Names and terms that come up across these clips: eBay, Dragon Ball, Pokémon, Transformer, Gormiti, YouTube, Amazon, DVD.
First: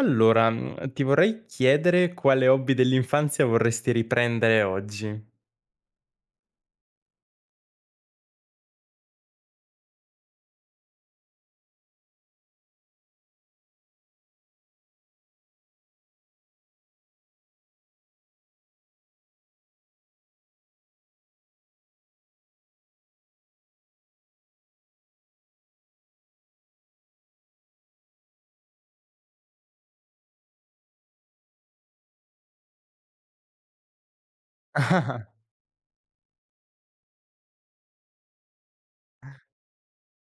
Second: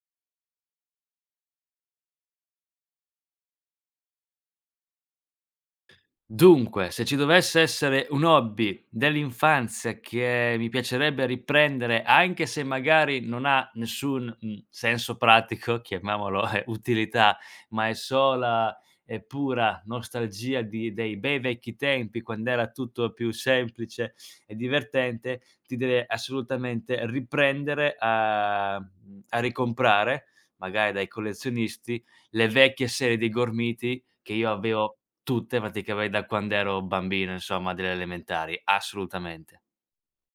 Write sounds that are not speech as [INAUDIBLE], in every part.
Allora, ti vorrei chiedere quale hobby dell'infanzia vorresti riprendere oggi? [LAUGHS] Dunque, se ci dovesse essere un hobby dell'infanzia che mi piacerebbe riprendere, anche se magari non ha nessun, senso pratico, [LAUGHS] chiamiamolo, utilità, ma è sola e pura nostalgia di dei bei vecchi tempi, quand'era tutto più semplice e divertente, ti deve assolutamente riprendere a ricomprare, magari dai collezionisti, le vecchie serie dei gormiti che io avevo. Ah, Tutte praticamente da quando ero bambino insomma, delle elementari, assolutamente.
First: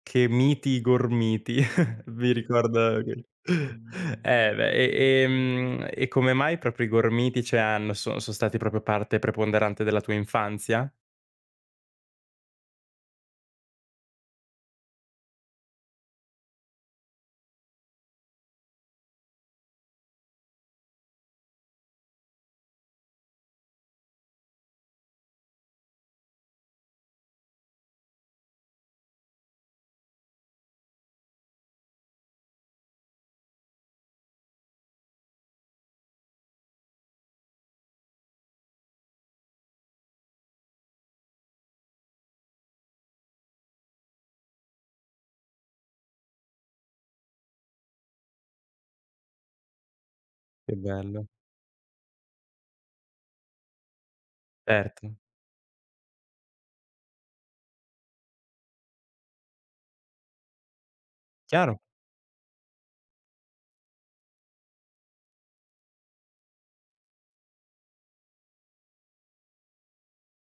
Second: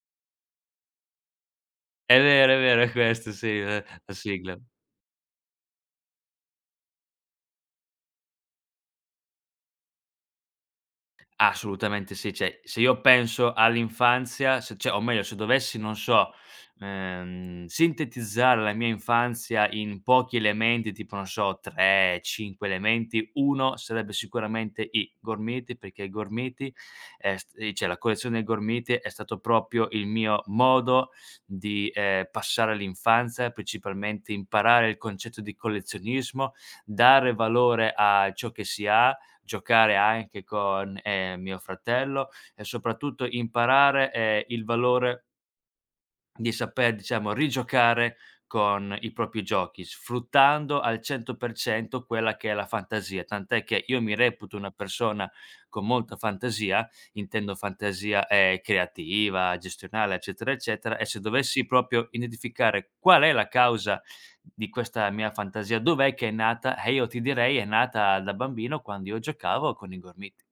che miti i gormiti, [LAUGHS] È mi vero, è vero, è ricorda quel questo [LAUGHS] sì, la eh la sigla. beh, e come mai proprio i gormiti, cioè hanno so son stati proprio parte preponderante della tua infanzia? Assolutamente sì, cioè se io penso all'infanzia, se cioè o meglio se dovessi, non so, sintetizzare la mia infanzia in pochi elementi, tipo non so 3, 5 elementi, 1 sarebbe sicuramente i gormiti, perché i gormiti è st cioè la collezione dei gormiti è stato proprio il mio modo di, passare l'infanzia, principalmente imparare il concetto di collezionismo, dare valore a ciò che si ha, giocare anche con, mio fratello e soprattutto imparare, il valore di saper, diciamo, rigiocare con i propri giochi, Che sfruttando al bello. 100% quella che è la fantasia. Tant'è che io mi reputo una Certo, persona con molta fantasia, intendo fantasia, creativa, gestionale, eccetera, eccetera, e se dovessi chiaro. proprio identificare qual è la causa di questa mia fantasia, dov'è che è nata, io ti direi è nata da bambino quando io giocavo con i gormiti.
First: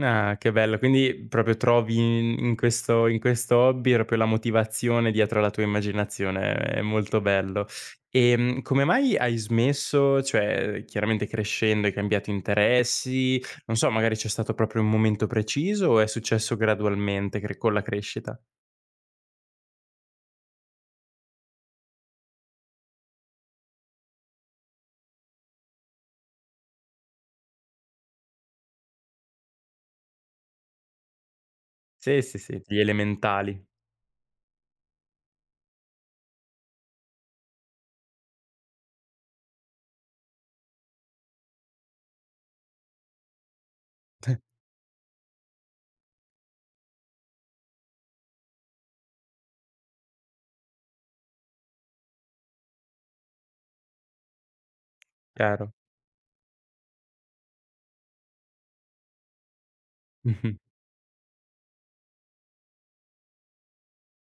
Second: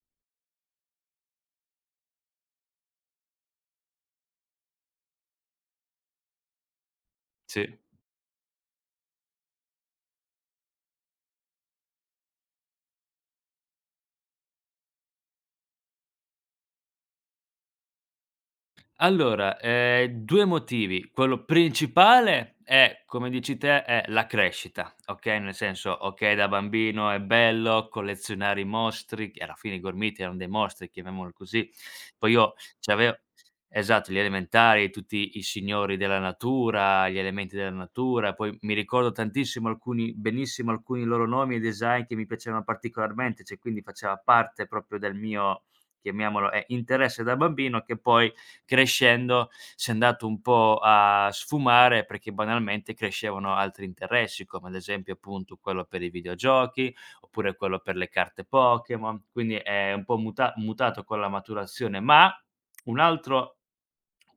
Ah, che bello. Quindi proprio trovi in questo in questo hobby proprio la motivazione dietro alla tua immaginazione, è molto bello. Sì. Come mai hai smesso? Cioè, chiaramente crescendo hai cambiato interessi, non so, magari c'è stato proprio un momento preciso o è successo gradualmente cre con la crescita? Allora, 2 motivi. Quello principale è, come dici te, è la crescita, okay, nel senso, okay, da bambino è bello collezionare i mostri, che alla fine i gormiti erano dei mostri, chiamiamolo così. Sì, Poi sì, io sì, gli c'avevo, elementali, esatto, gli elementari, tutti i signori della natura, gli elementi della natura, poi mi ricordo tantissimo alcuni benissimo alcuni loro nomi e design che mi piacevano particolarmente, cioè quindi faceva parte proprio del mio, chiamiamolo, interesse da bambino che poi crescendo si è andato un po' a sfumare perché banalmente crescevano altri interessi, come ad esempio appunto chiaro. quello per i videogiochi, oppure quello per le carte Pokémon, quindi è un po' [LAUGHS] Mh-mh. mutato con la maturazione. Ma un altro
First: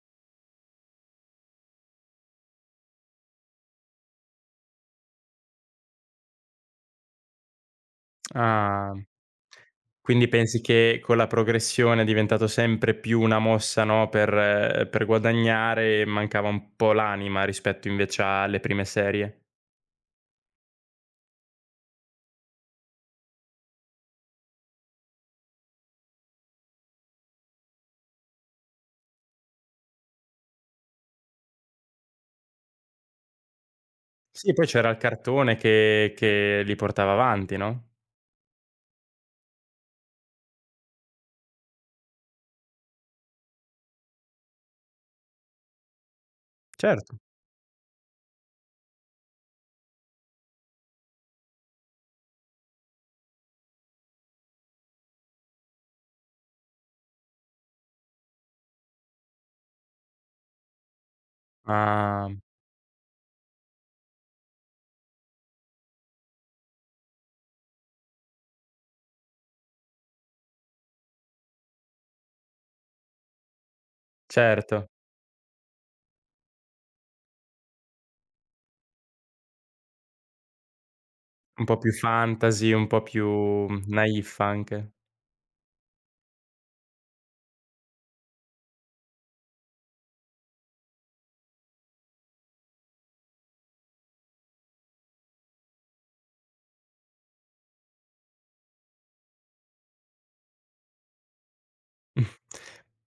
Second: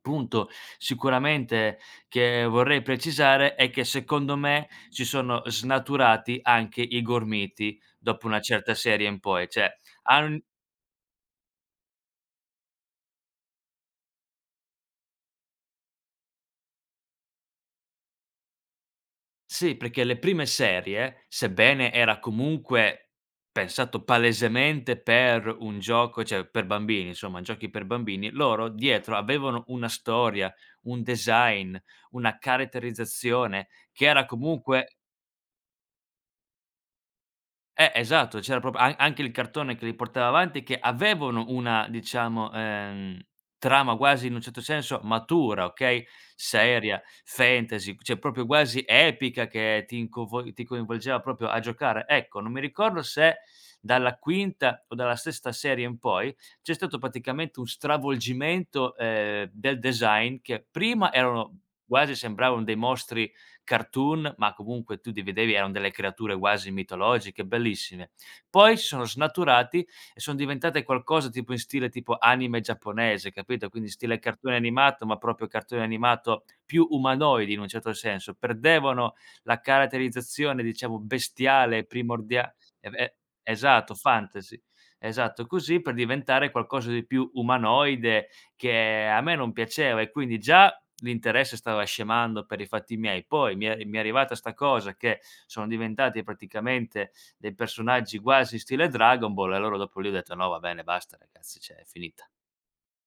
punto sicuramente che vorrei precisare è che secondo me si sono snaturati anche i gormiti dopo una certa Ah. serie in poi, cioè han Quindi hanno pensi che con la progressione è diventato sempre più una mossa, no, per guadagnare e mancava un po' l'anima rispetto invece alle prime serie? Sì, perché le prime serie, sebbene era comunque pensato palesemente per un gioco cioè per bambini, insomma, giochi per bambini, loro dietro avevano una storia, un design, una caratterizzazione che era Sì, poi c'era comunque il cartone che li portava avanti, no? esatto, c'era proprio an anche il cartone che li portava avanti che avevano una diciamo, trama quasi in un certo senso matura, okay, seria, Certo. fantasy, cioè proprio quasi epica che ti coinvolgeva proprio a giocare. Ecco, non mi ricordo se dalla quinta o dalla sesta serie in poi c'è stato praticamente un stravolgimento, del design che prima erano quasi Ah, sembravano dei mostri cartoon, ma comunque tu li vedevi, eran delle creature quasi mitologiche, bellissime. Poi si sono snaturati e son diventate qualcosa tipo in stile tipo anime giapponese, capito, quindi stile cartone certo, animato, ma proprio cartone animato più umanoidi in un certo senso. Perdevano la caratterizzazione, diciamo, un po' bestiale, più primordia fantasy, un e po' e più esatto, naif fantasy. anche. Esatto, così per diventare qualcosa di più umanoide che a me non piaceva e quindi già l'interesse stava scemando per i fatti miei. Poi mi è arrivata 'sta cosa che sono diventati praticamente dei personaggi quasi stile Dragon Ball e allora dopo lì ho detto: "No, va bene, basta ragazzi, cioè è finita."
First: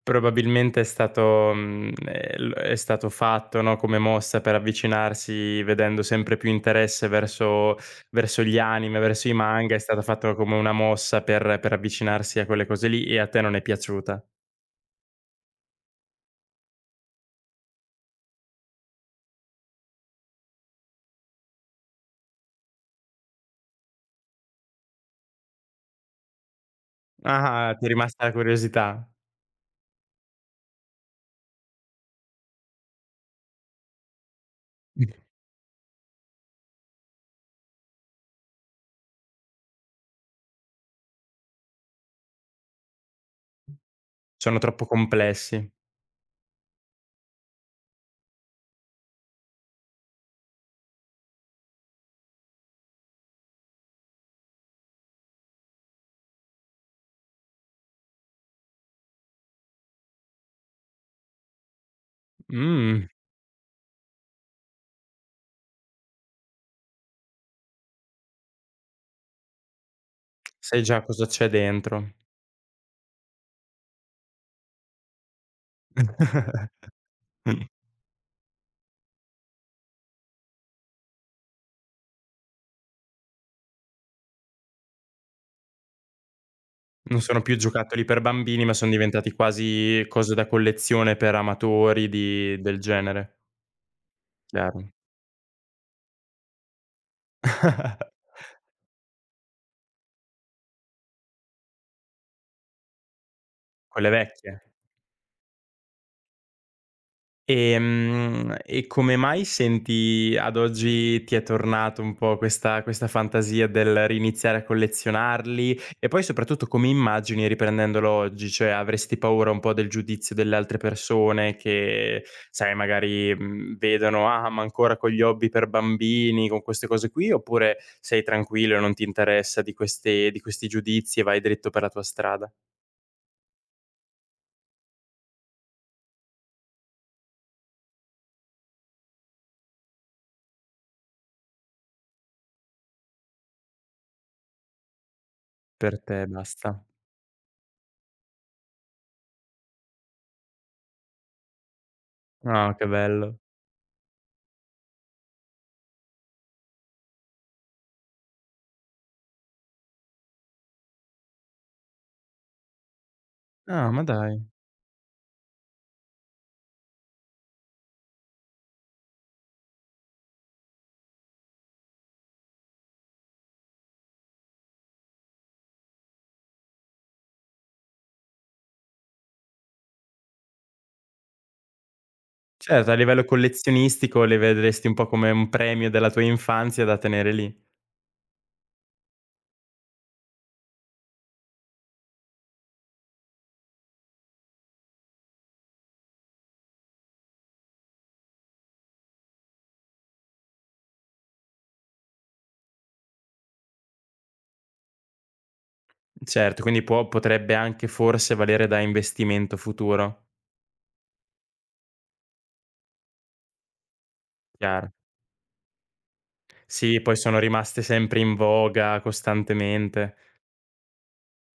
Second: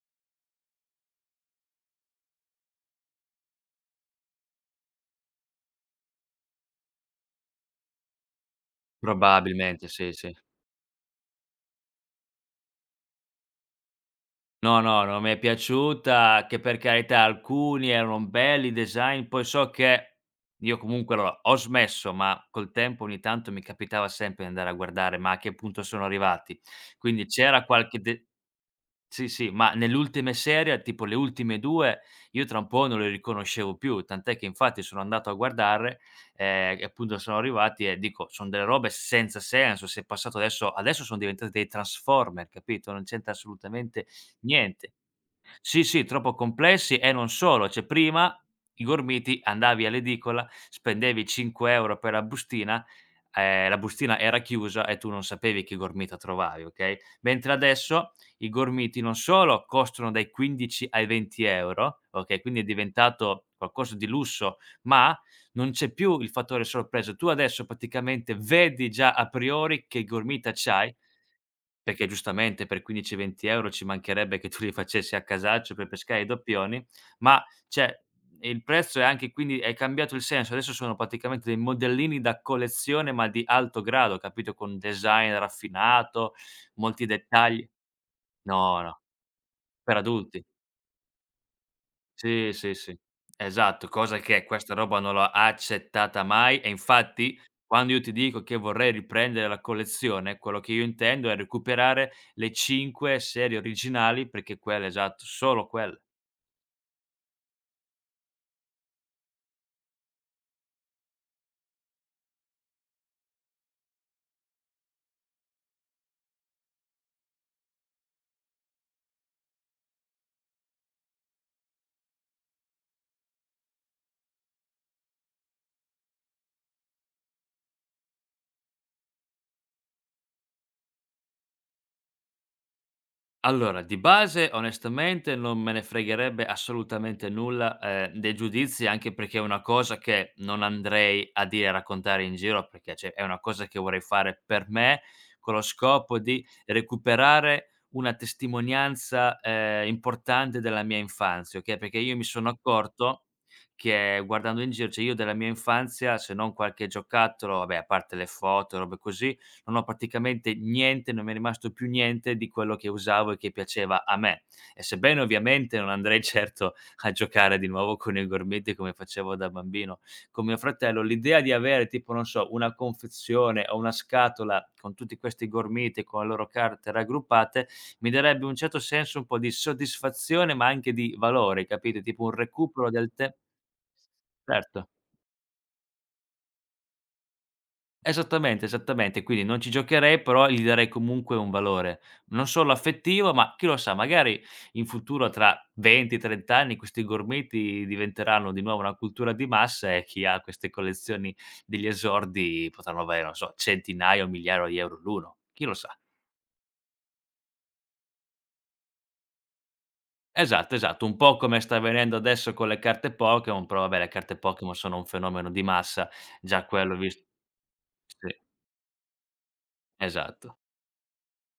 Probabilmente è stato mhmm, l è stato fatto, no, come mossa per avvicinarsi vedendo sempre più interesse verso verso gli anime, verso i manga, è Probabilmente, stata sì, sì. fatta come una mossa per avvicinarsi a quelle cose lì e a te non è piaciuta. No, no, non mi è piaciuta, che per carità alcuni erano belli i design, poi so che io comunque allora ho smesso, ma col tempo ogni tanto mi capitava sempre di andare a guardare: "Ma a che punto sono arrivati?" Quindi c'era Ah, ti è qualche rimasta de. la curiosità. Sì, sì, ma nell'ultime serie, tipo le ultime 2, io tra un po' non le riconoscevo più, tant'è che infatti sono [LAUGHS] andato a guardare, e appunto sono arrivati e dico: "Son delle robe senza senso, se è passato adesso son diventati dei Transformer", capito, non c'entra assolutamente Sono troppo niente. complessi. Sì, sì, troppo complessi e non solo, cioè prima i gormiti andavi all'edicola, spendevi 5 € per la bustina era chiusa e tu non sapevi che gormita trovavi, okay, mentre adesso i gormiti non solo costano dai 15 ai 20 €, okay, quindi è Mh, diventato qualcosa di lusso, ma non c'è più il fattore sorpresa. Tu adesso praticamente vedi già a priori che gormita sai c'hai già cosa c'è perché dentro. giustamente per 15, 20 € ci mancherebbe che tu li facessi a casaccio per pescare i doppioni, [LAUGHS] ma cioè il prezzo è anche quindi è cambiato il senso. Adesso sono praticamente dei modellini da collezione, ma di alto grado, capito, con design raffinato, molti Non sono più dettagli. giocattoli per bambini, ma No, son no, diventati per quasi cose adulti. da collezione per amatori Sì, di sì, del sì. genere. Esatto, cosa che questa Chiaro. roba non l'ho accettata mai e infatti quando io ti [LAUGHS] dico che vorrei riprendere la collezione, quello che io intendo è recuperare le 5 serie Quelle originali perché vecchie. quelle esatto, solo quelle. E come mai senti ad oggi ti è tornato un po' questa fantasia del riniziare a collezionarli? E poi soprattutto come immagini riprendendolo oggi? Cioè avresti paura un po' del giudizio delle altre persone che, sai, magari, vedono: "Ah, ma ancora con gli hobby per bambini, con queste cose qui", oppure sei tranquillo e non ti interessa di questi giudizi e vai dritto per la tua strada? Allora, di base onestamente non me ne fregherebbe assolutamente nulla, dei giudizi, anche perché è una cosa che non andrei a dire, a raccontare in giro, perché cioè è una cosa che vorrei fare per me, con lo Per scopo te e di basta. recuperare una testimonianza, importante della mia infanzia, okay, perché io mi sono Ah, che accorto bello. che guardando in giro, cioè io della mia infanzia, se non qualche giocattolo, vabbè a parte le foto, robe così, non ho praticamente niente, non mi è rimasto più niente di quello che usavo e che Ah, ma piaceva a me. dai. E sebbene ovviamente non andrei [LAUGHS] certo a giocare di nuovo con i gormiti come facevo da bambino con mio fratello, l'idea di avere tipo, non so, una confezione o una scatola con tutti questi gormiti, con le loro carte raggruppate, mi darebbe un certo senso un po' di soddisfazione, ma anche di valore, capito? Tipo un recupero Certo, a del livello te. collezionistico le Certo. vedresti un po' come un premio della tua infanzia da tenere lì. Esattamente, esattamente. Quindi non ci giocherei, però gli darei comunque un valore, non solo affettivo, ma chi lo sa, magari in futuro tra 20, 30 anni questi gormiti diventeranno di nuovo una cultura di massa e chi ha queste collezioni degli esordi potranno avere, non so, centinaia o migliaia di euro l'uno, chi lo sa. Certo, quindi può potrebbe anche forse valere da investimento futuro, Esatto, esatto, un po' come sta avvenendo adesso con le carte Pokémon, però vabbè le carte Pokémon chiaro. sono un fenomeno di massa, già quello Sì, poi vis. sono rimaste sempre Sì, in voga costantemente. esatto.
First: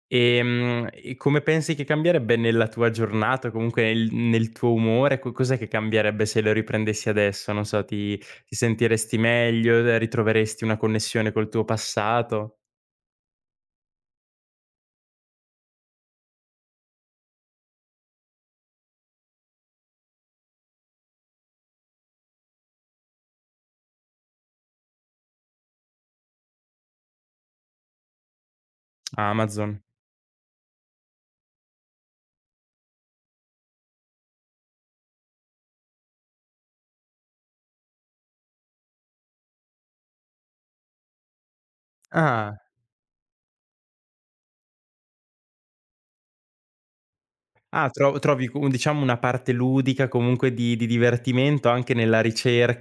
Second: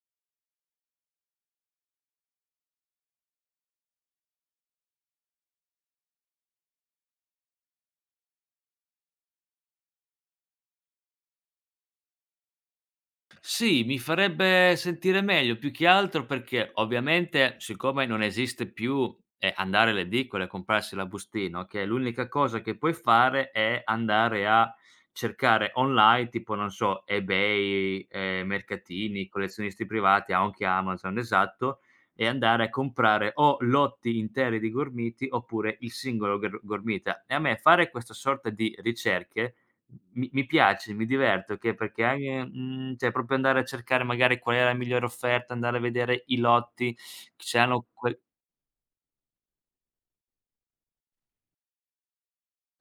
E come pensi che cambierebbe nella tua giornata, o comunque nel tuo umore? Co Cos'è che cambierebbe se lo riprendessi adesso? Non so, ti sentiresti meglio, ritroveresti una connessione col tuo passato? Sì, mi farebbe sentire meglio, più che altro perché ovviamente siccome non esiste più, andare alle edicole a comprarsi la bustina, okay, l'unica cosa che puoi fare è andare a cercare online, tipo non so, eBay, mercatini, Amazon. collezionisti privati, anche Amazon, esatto, e andare a comprare o lotti interi di gormiti oppure il singolo gormita. E a me fare questa sorta di ricerche mi piace, mi diverto che perché anche Ah. Cioè proprio andare a cercare magari qual è la migliore offerta, andare a vedere i lotti che c'hanno Ah, que trovi co diciamo una parte ludica, comunque di divertimento anche nella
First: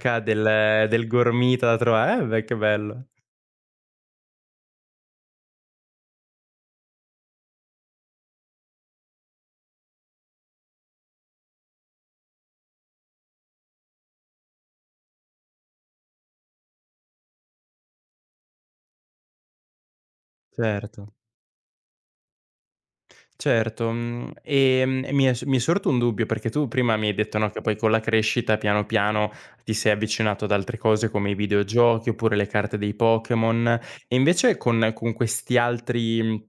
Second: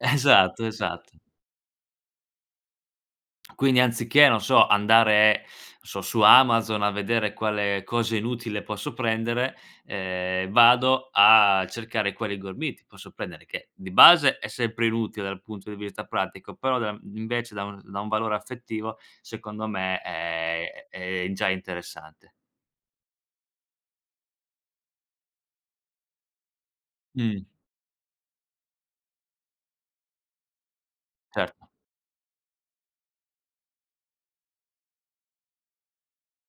[LAUGHS] Esatto, del esatto. gormita da trova eh beh, che bello. Quindi anziché, non so, andare, non so, su Amazon a vedere quale cosa inutile posso prendere, vado a cercare quali gormiti posso prendere, che di base è sempre inutile dal punto di vista pratico, però da invece dà un valore affettivo, secondo me Certo. è già interessante. Certo, mhmm, e mi è sorto un dubbio, perché tu prima mi hai detto, Mh. no, che poi con la crescita piano piano ti sei avvicinato ad altre cose come i Certo. videogiochi oppure le carte dei Pokémon. E invece con questi altri mhmm,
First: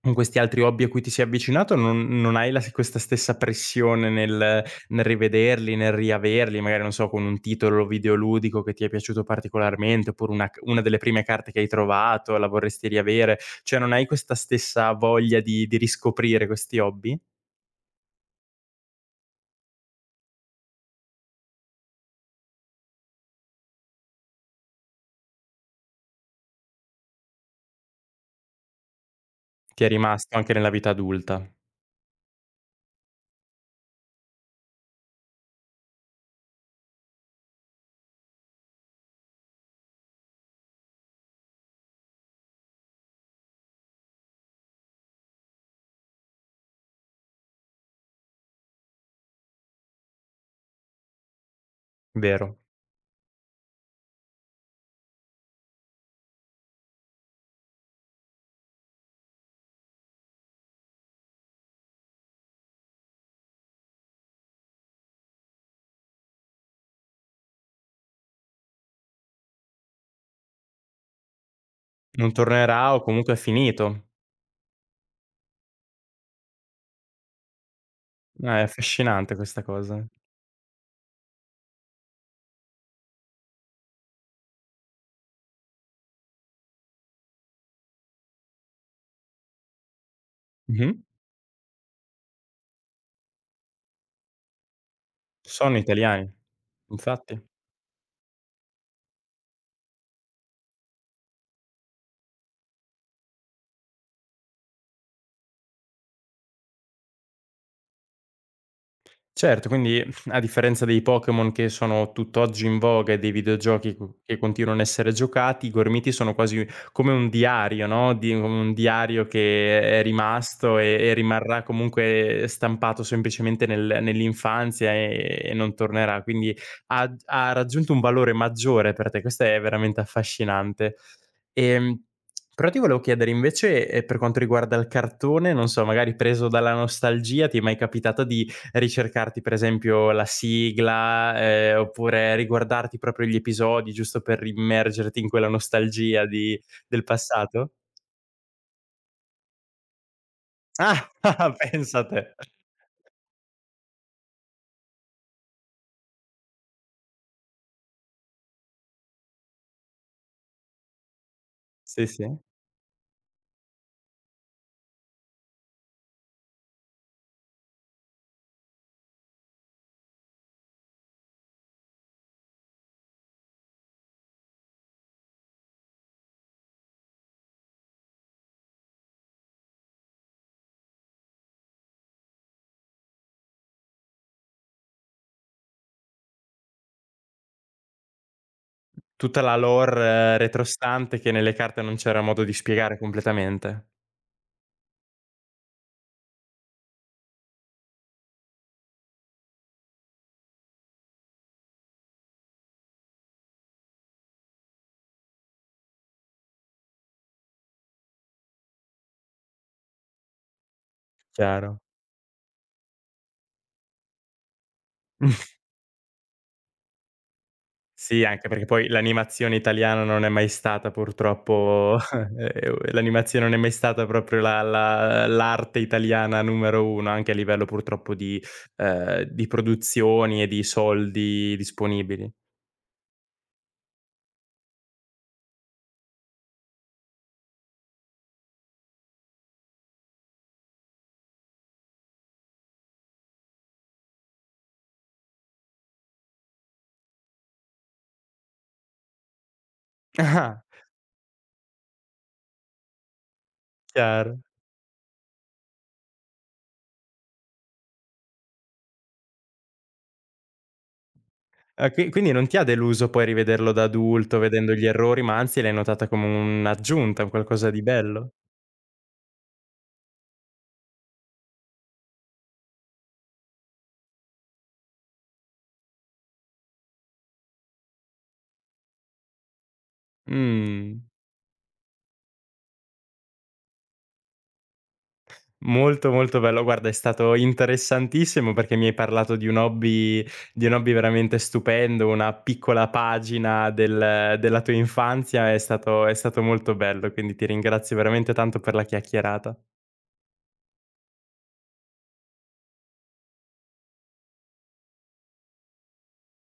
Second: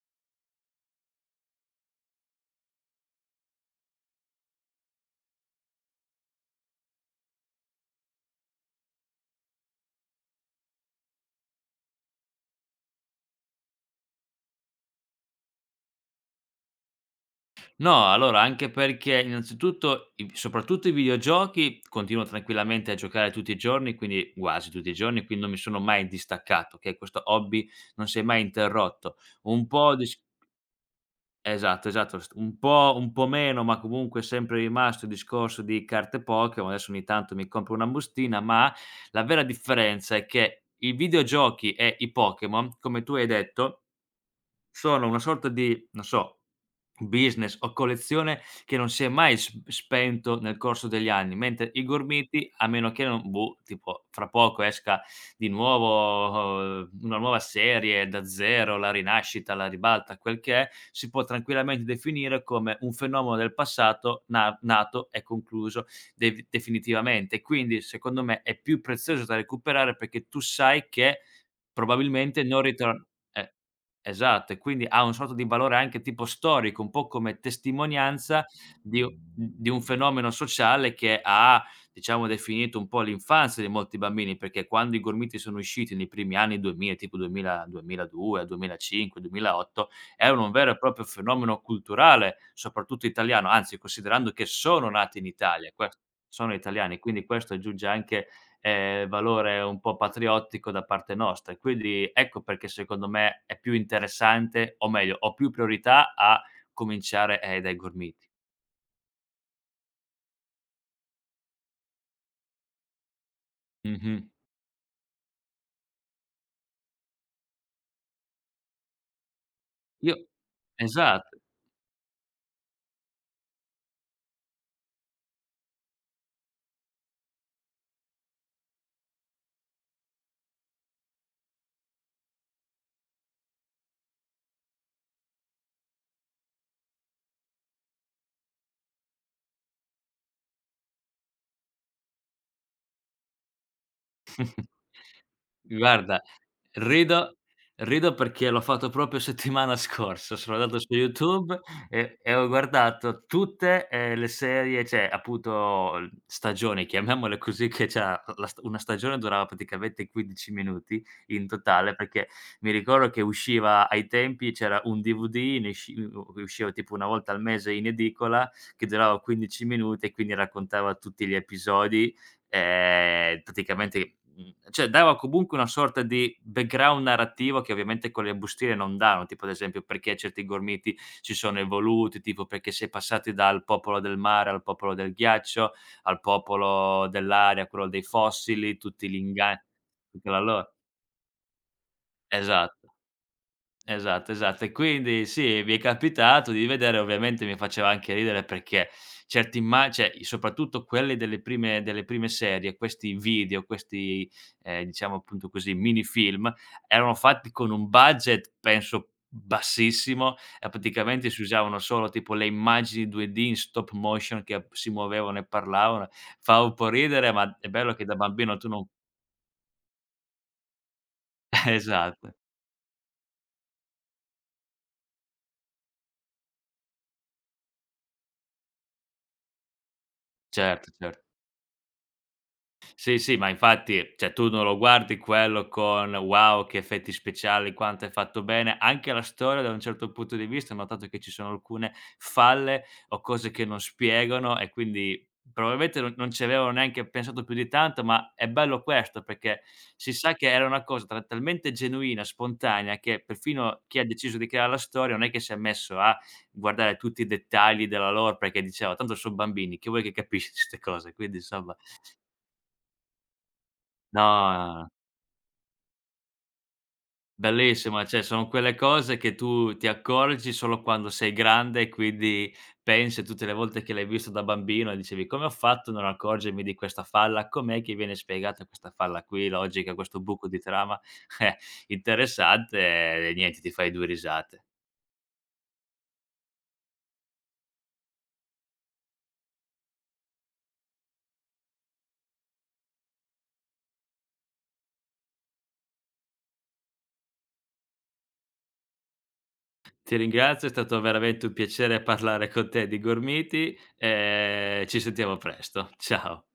con questi altri hobby a cui ti sei avvicinato non hai la s questa stessa pressione nel nel rivederli, nel riaverli, magari non so, con un titolo videoludico che ti è piaciuto particolarmente, oppure una delle prime carte che hai trovato, la vorresti riavere. Cioè non hai questa stessa voglia di riscoprire questi hobby? No, allora anche perché innanzitutto i soprattutto i videogiochi continuo tranquillamente a giocare tutti i giorni, quindi quasi tutti i giorni, quindi non mi sono mai distaccato, okay, questo hobby non si è mai interrotto. Un Ti è po' dis rimasto anche nella vita adulta, Esatto, esatto, st un po' meno, ma comunque è sempre rimasto il discorso di carte Pokémon, adesso ogni tanto mi compro una bustina, ma la vera differenza è che i videogiochi e i Pokémon, come tu hai detto. Sono una sorta di, non so, business o collezione che non si è mai s spento nel corso degli anni, mentre i gormiti, vero? a meno che non boh, tipo fra poco esca di nuovo una nuova serie, Da Zero, La Rinascita, La Ribalta, quel che è, si può tranquillamente definire come un fenomeno del passato na nato e concluso dev definitivamente. Quindi, secondo me, è più prezioso da recuperare perché tu sai che Non probabilmente non tornerà o ritor comunque è eh. finito. Esatto, e quindi ha un sorta di valore anche tipo storico, un po' come testimonianza È di u affascinante questa di un cosa. fenomeno sociale che ha, diciamo, definito un po' l'infanzia di molti bambini, perché quando i Gormiti sono usciti nei primi anni 2000, tipo 2000 2002, 2005, 2008, erano un vero e Mh-mh. proprio fenomeno culturale, soprattutto italiano, anzi considerando che sono nati in Italia, Sono ques italiani, sono italiani, quindi infatti. questo aggiunge anche valore un po' patriottico da parte nostra. E quindi ecco perché secondo me è più interessante o meglio, ho più priorità a cominciare, dai gormiti. Certo, quindi a differenza dei Pokémon che sono tutt'oggi in voga e dei videogiochi co Mh-mh. che continuano a essere giocati, i Gormiti sono quasi come un diario, no, di come un diario che è Io rimasto e esatto. rimarrà comunque stampato semplicemente nel nell'infanzia e non tornerà. Quindi ha raggiunto un valore maggiore per te, questo è veramente affascinante. Ehm, però ti volevo chiedere invece, per quanto riguarda il cartone, non so, magari preso dalla nostalgia, ti è mai capitato di ricercarti per esempio la sigla, oppure riguardarti proprio gli episodi giusto per [LAUGHS] immergerti in quella Guarda, nostalgia di del rido passato? rido perché l'ho fatto proprio settimana scorsa. Sono andato su Ah, YouTube [LAUGHS] pensa te. e ho guardato tutte, le serie cioè appunto l stagioni, chiamiamole così, che c'era la st una stagione durava praticamente 15 minuti in totale, Sì, perché sì. mi ricordo che usciva ai tempi c'era un DVD, ne sci u u usciva tipo 1 volta al mese in edicola, che durava 15 minuti e quindi raccontava tutti gli episodi. Praticamente, cioè dava comunque una sorta di background narrativo che ovviamente con le bustine non danno, tipo ad esempio perché certi gormiti si sono evoluti, tipo perché si è passati dal popolo del mare al popolo del ghiaccio, al popolo dell'aria, quello dei fossili, tutti gli Tutta la inga, tutta lore la loro. retrostante che nelle carte non c'era modo di Esatto. spiegare completamente. Esatto, esatto. E quindi sì, mi è capitato di vedere, ovviamente mi faceva anche ridere perché certe imma, cioè i soprattutto quelle delle prime serie, questi video, questi, diciamo appunto così, minifilm, erano fatti con un budget penso bassissimo e praticamente si usavano Chiaro. solo tipo le immagini 2D in stop motion che ap si muovevano e parlavano. Fa un po' ridere, ma è bello che da Sì, anche bambino perché tu non poi l'animazione italiana non è mai stata [LAUGHS] purtroppo [LAUGHS] esatto. L'animazione non è mai stata proprio la la l'arte italiana numero 1, anche a livello purtroppo di produzioni e di Certo, cer soldi disponibili. sì, sì, ma infatti, cioè tu non lo guardi quello con: "Wow, che effetti speciali, quanto è fatto bene." Anche la storia da un certo punto di vista ho notato che ci sono alcune falle o cose che non spiegano e quindi probabilmente non ci avevano neanche pensato più di tanto, ma è bello questo perché si sa che Ah, era una cosa tra talmente genuina, spontanea, che perfino chi ha deciso chiaro. di creare la storia non è che si è messo a guardare tutti i dettagli della lore perché diceva: "Tanto son bambini, che vuoi che capisci 'ste [LAUGHS] cose?" Quindi insomma Ah, qui quindi non ti ha deluso poi rivederlo da adulto, no, vedendo no, gli no. errori, ma anzi l'hai notata come un'aggiunta, un qualcosa di Bellissima, cioè bello? sono quelle cose che tu ti accorgi solo quando sei grande e quindi pensi tutte le volte che l'hai visto da bambino e dicevi: "Come ho fatto a non accorgermi di questa falla? Com'è che viene spiegata questa falla qui, logica, questo buco di trama?" Mh. [LAUGHS] Eh, interessante e niente, ti fai 2 risate. Molto, molto bello. Guarda, è stato interessantissimo perché mi hai parlato di un hobby veramente stupendo, una piccola pagina della tua infanzia, è stato molto bello, quindi ti ringrazio veramente tanto per la chiacchierata. Ti ringrazio, è stato veramente un piacere parlare con te di gormiti e ci sentiamo presto. Ciao.